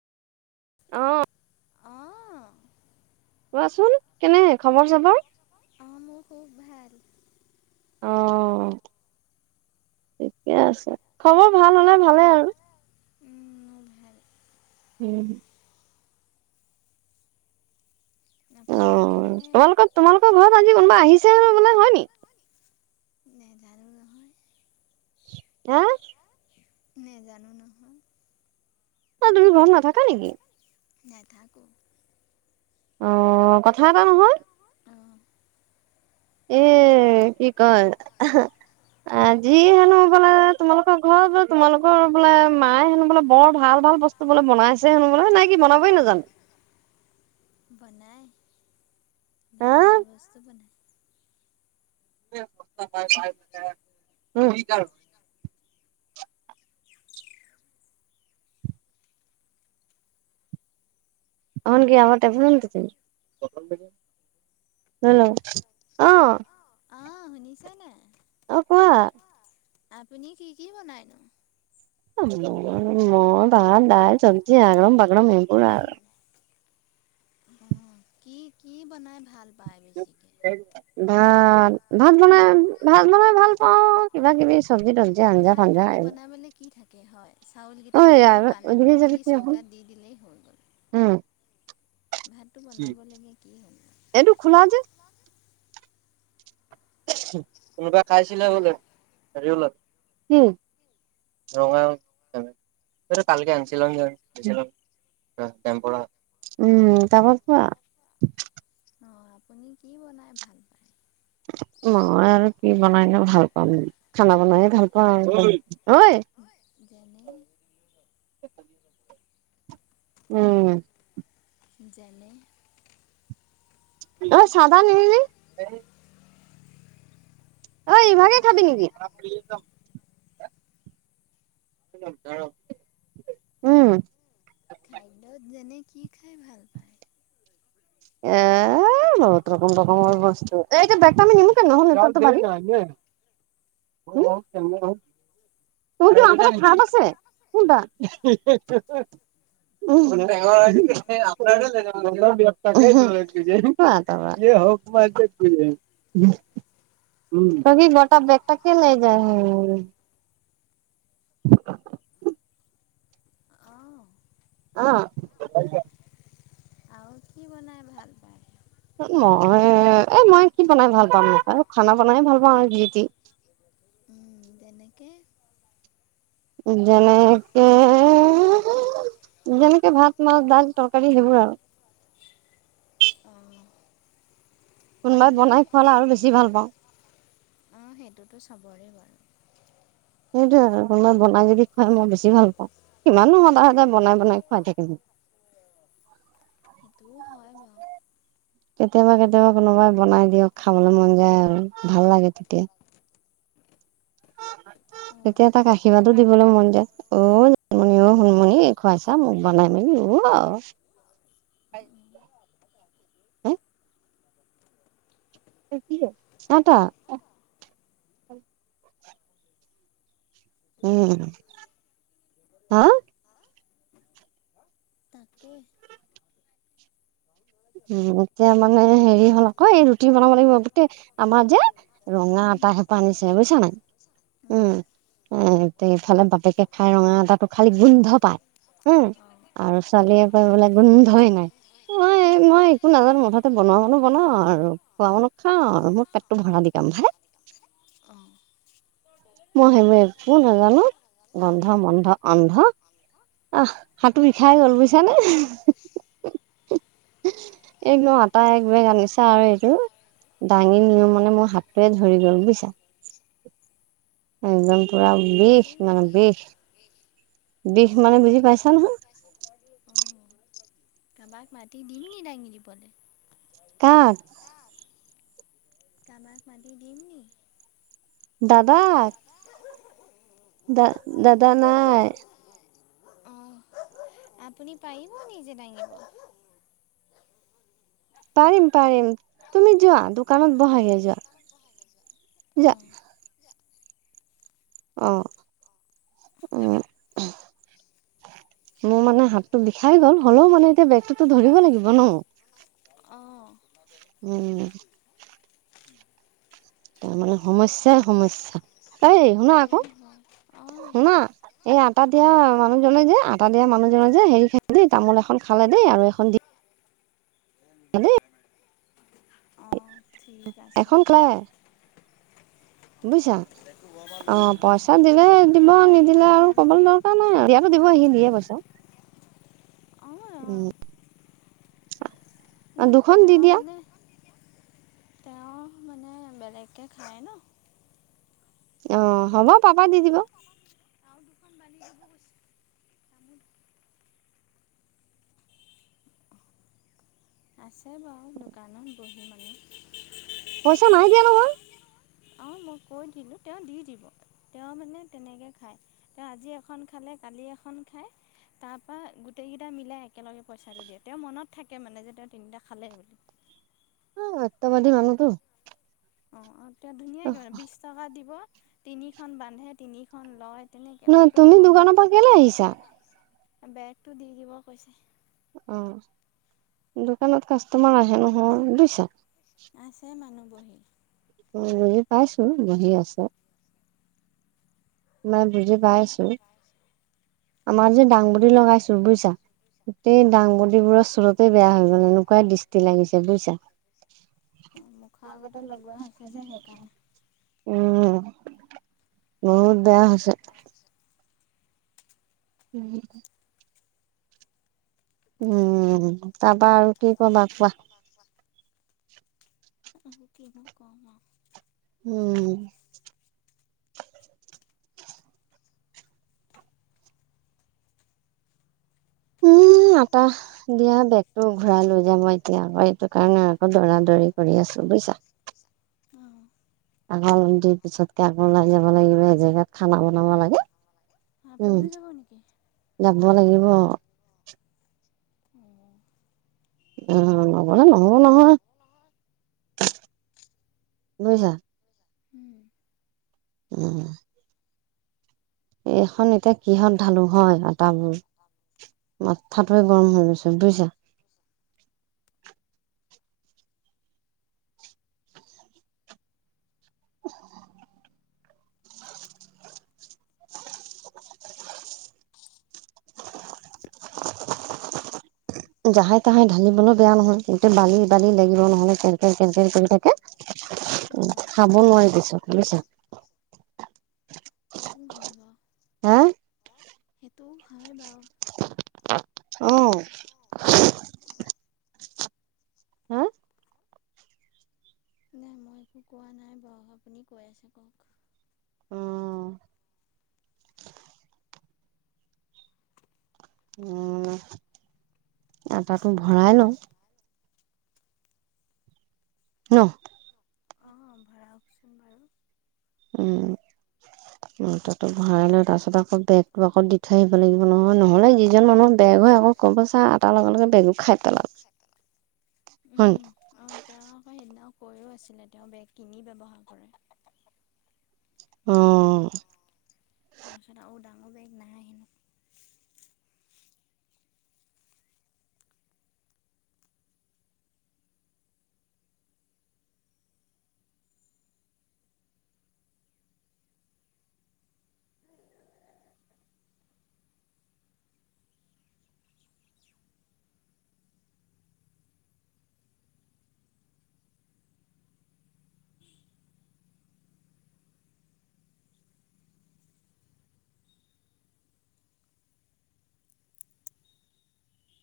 অ', অঁ কোৱাচোন কেনে খবৰ চবৰ? অ', মোৰ খুৱ ভাল। অ', ঠিকে আছে, খবৰ ভাল হ'লে ভালেই আৰু। উম। মোৰ ভাল উম। আপোনাৰ অ', কেনে? তোমালোকৰ তোমালোকৰ ঘৰত আজি কোনোবা আহিছে বোলে হয় নি? নেজানো নহয়। হা! নেজানো নহয়। অ', তুমি ঘৰত নাথাকা নেকি? নেথাকোঁ। অ', অক অ', কথা এটা নহয়! এ, কি কয় আজি হেনো ক'লে তোমালোকৰ ঘৰত [unintelligible] তোমালোকৰ বোলে মায়ে হেনো বোলে বৰ ভাল, ভাল বস্তু বোলে বনাই ছে, মই বোলো নাই কি বনাবই নাজানো। বনাই হা ভাল, ভাল বস্তু বনায়। [inaudible] [inaudible] হেল্ল'! অ'। অ', শুনিছে নে? অ', কোৱা। আপুনি কি, কি বনাইনো? মই ভাত দাইল সবজি অগ্ৰম বাগ্ৰম এইবোৰ আৰু। অ', কি, কি বনাই ভাল পায় বেছিকৈ ভাত, ভাত বনাই ভাত বনাই ভালপাওঁ, কিবা কিবি সবজি তবজি আঞ্জা ভাঞ্জা ভাতটোতো এই বনাবলৈ কি থাকে হয়, চাউলকিটা ধুই পানীটো ওইদিকে দি যাবি তুই অকণ চৌকাত দি দিলেই হৈ গ'ল। উম। ভাতটো বনাব লাগে কি [unintelligible] এইটো খোলা যে। কোনোবা খাইছিলে বোলে হেৰি ওলাল। [inaudible] উম, তাপা কোৱা। অ', আপুনি কি বনাই ভালপায়? মই আৰু কি বনাইনো ভালপাম খানা বনায়ে ভালপাওঁ আৰু ঐ, যেনে? উম। যেনে? ঐ, চাহ তাহ নিনিলি? ঐ, ইভাগে খাবি নেকি? [inaudible] উম। খাদ্যত যেনে কি খাই ভালপায়? এ--বহুত ৰকম ৰকৰ বস্তু, এই যে বেগটো আমি নিমটে [unintelligible] পাৰি। [inaudible] ঐটো আমটে [unintelligible] আছে? কোনটা? [unintelligible] [inaudible] [inaudible] তাকে লে [unintelligible] [inaudible] আহ অ'। মো, কি বনাই ভাল পায়? মই এ মই কি বনাই ভাল পাম। খানা বনাইে ভাল পাওঁ আৰু যি-টি। উম। তেনেকে। যেনেকে যেনেকে ভাত, মাছ, ডাল, তৰকাৰী সেইবোৰ আৰু। অ'। কোনোবাই বনাই খোৱালে আৰু বেছি ভাল পাওঁ। অ, সেইটোতো চবৰেই বাৰু। সেইটোই আৰু কোনোবাই বনাই যদি খুৱাই মই বেছি ভাল পাওঁ। কিমাননো সদায়, সদায় বনাই বনাই খুৱাই থাকিবি। সেইটোও হয় বাৰু। কেতিয়াবা, কেতিয়াবা কোনোবাই বনাই দিয়ক খাবলৈ মন যায় আৰু। ভাল লাগে তেতিয়া। অ, তেতিয়া তাক এতিয়া আৰ্শীবাদ। [unintelligible] তুমিও, শুনমুনি। খুৱাইছা মোক বনাই মেলি, ঊও। অঁ হে। [unintelligible] এটা। উম, হা তাকে। উ, এতিয়া মানে হেৰি হ'ল আকৌ, এই ৰুটি বনাব লাগিব গোটেই, আমাৰ যে ৰঙা উম আটা সোপা আনিছে বুইছা নাই। উম। এফালে বাপেকে খাই ৰঙা আতাটো খালি গোন্ধ পাই। হম, অঁ আৰু ছোৱালীয়ে কয় বোলে গোন্ধই নাই। মই মই একো নাজানো মুঠতে বনোৱা মানুহ বনাও আৰু, খোৱা মানুহ খাও, অঁ আৰু অঁ মোৰ পেটটো ভৰা দি কাম ভাই। অঁ মই সেইবোৰ একো নাজানো। গন্ধ-মন্ধ, অন্ধ। আহ হাতটো বিষাই গ'ল বুজিছানে। এক ন, আটা এক বেগ আনিছা আৰু এইটো। দাঙি নিওঁ মানে, মোৰ হাতটোৱে ধৰি গ'ল বুইছা। একদম পুৰা বিশ মানে বিষ। এক বিষ মানে বুজি পাইছা নহয়। অ, কাৰোবাক মাতি দিম নি দাঙি দিবলে? কাক? কাবাক মাতি দিম নেকি? দাদাক। দা-দাদা নাই অঁ আপুনি পাৰিব নিজে দাঙিব। পাৰিম, পাৰিম তুমি যোৱা দোকানত বহাগে যোৱা, যোৱা। অঁ অ, উ। মোৰ মানে হাতটো বিষাই গ'ল হ'লেও মানে এতিয়া বেগটোতো ধৰিব লাগিব ন। আহ। উম। তাৰমানে সমস্যাই, সমস্যাই এই শুনা আকৌ সেইটো হয় অঁ শুনা। এই আটা দিয়া অঁ মানুহজনে যে আটা দিয়া মানুহজনে যে হেৰি খ দেই তামোল এখন খালে দেই আৰু এখন দি [inaudible] অ, ঠিক। আছে এখন খাই বুজিছা। অ', পইচা দিলে দিব, অঁ নিদিলে এখন আৰু ক'ব খালে ন ন-নাই আৰু দিয়াটো দিব। সি দিয়ে পইচা অ', অ', অ। [inaudible] ন', দি তেওঁ দিয়া মানে, তেওঁ মানে, বেলেগকৈ খায় ন' অ', হ'ব। পাপাই দি দিব। দুখন বান্ধি দিব গৈছে। তামোল আছে বাৰু, দোকানত বহি মানুহ। পইচা নাই দিয়া নহয়। অ', মই কৈ দিলোঁ। তেওঁ দি দিব। তেওঁ মানে তেনেকৈ খায়। তেওঁ আজি এখন খালে, কালি এখন খায় তাৰ পৰা গোটেইকেইটা মিলাই একেলগে পইচাটো দিয়ে। তেওঁৰ মনত থাকে মানে, যে তেওঁ তিনিটা খালে বুলি। অ', সত্যবাদী মা তামোলটো অ', আৰু তেওঁ ধুনীয়াকৈ মানে বিশ টকা দিব। তিনিখন বান্ধে, তিনিখন লয় তেনেকে ন মানুহটোৰ তুমি দোকানৰ পৰা কেলে আহিছা মনত, বেগটো দি দিব কৈছে। অ', দুটামান কাষ্টমাৰ আহে নহয় বুজিছা? আছে, মানুহ বহি। উম, বুজি পাইছোঁ। বহি আছে মই বুজি পাইছোঁ। আমাৰ যে দাংবদি লগাইছোঁ, বুজিছা? গোটেই অঁ দাংবদিবোৰ চুৰতে বেয়া হৈ গ'ল। এনেকুৱাই দৃষ্টি লাগিছে, বুজিছা? অ', মুখৰ আগতে লগোৱা হৈছে যে, সেইকাৰণে। উম, বহুত বেয়া হৈছে। উম। উম, তাৰপৰা আৰু কি ক'বা? কোৱা ক'বা, কোৱা মই কিনো ক'ম আৰু উম। উম, আটা দিয়া বেগটো ঘূৰাই লৈ যাম। মই এতিয়া, মই সেইটো কাৰণে আকৌ দৌৰা-দৌৰি কৰি আছোঁ, বুজিছা? অ'। আকৌ মুখ ধুই, পিছত আকৌ ওলাই যাব লাগিব। এজেগাত খানা বনাব লাগে। উম আপুনিও যাব নেকি? যাব লাগিব। অঁ অ', নগ'লে নহ'ব নহয়, বুজিছা? উম। এইখন এতিয়া কিহত ঢালো হয়? আটাবোৰ মাথাটোৱে গৰম হৈ গৈছে, বুজিছা? [inaudible] জাহাই-তাহাই ঢালিবলৈও বেয়া নহয়। গোটেই বালি-বালি লাগিব, নহ'লে কেন, কেন, কেন, কেন কৰি থাকে। খাব নোৱাৰি পিছত বুজিছা অ'। [inaudible] সেইটোও হয় বাৰু। হা সেইটোও হয় বাৰু। অ'। হা নাই, মই একো কোৱা নাই বাৰু। আপুনি কৈ আছে, কওক অ উম আটাটো ভৰাই লওঁ। ন? অ'। ভৰাওকচোন বাৰু। উম। [inaudible] আটাটো ভৰাই লৈ তাৰপিছত আকৌ বেগটো আকৌ দি থৈ আহিব লাগিব নহয় নহ'লে যিজন মানুহৰ বেগ হয় আকৌ ক'ম পাইছা আটাৰ লগ বেগু খাই পেলাল হয় নাই উম। অ', তেওঁ আকৌ সেইদিনা কৈও আছিলে তেওঁ বেগ কিনি ব্যৱহাৰ কৰে। অ', তাৰপিছত আৰু ডাঙৰ বেগ নাই হেনো।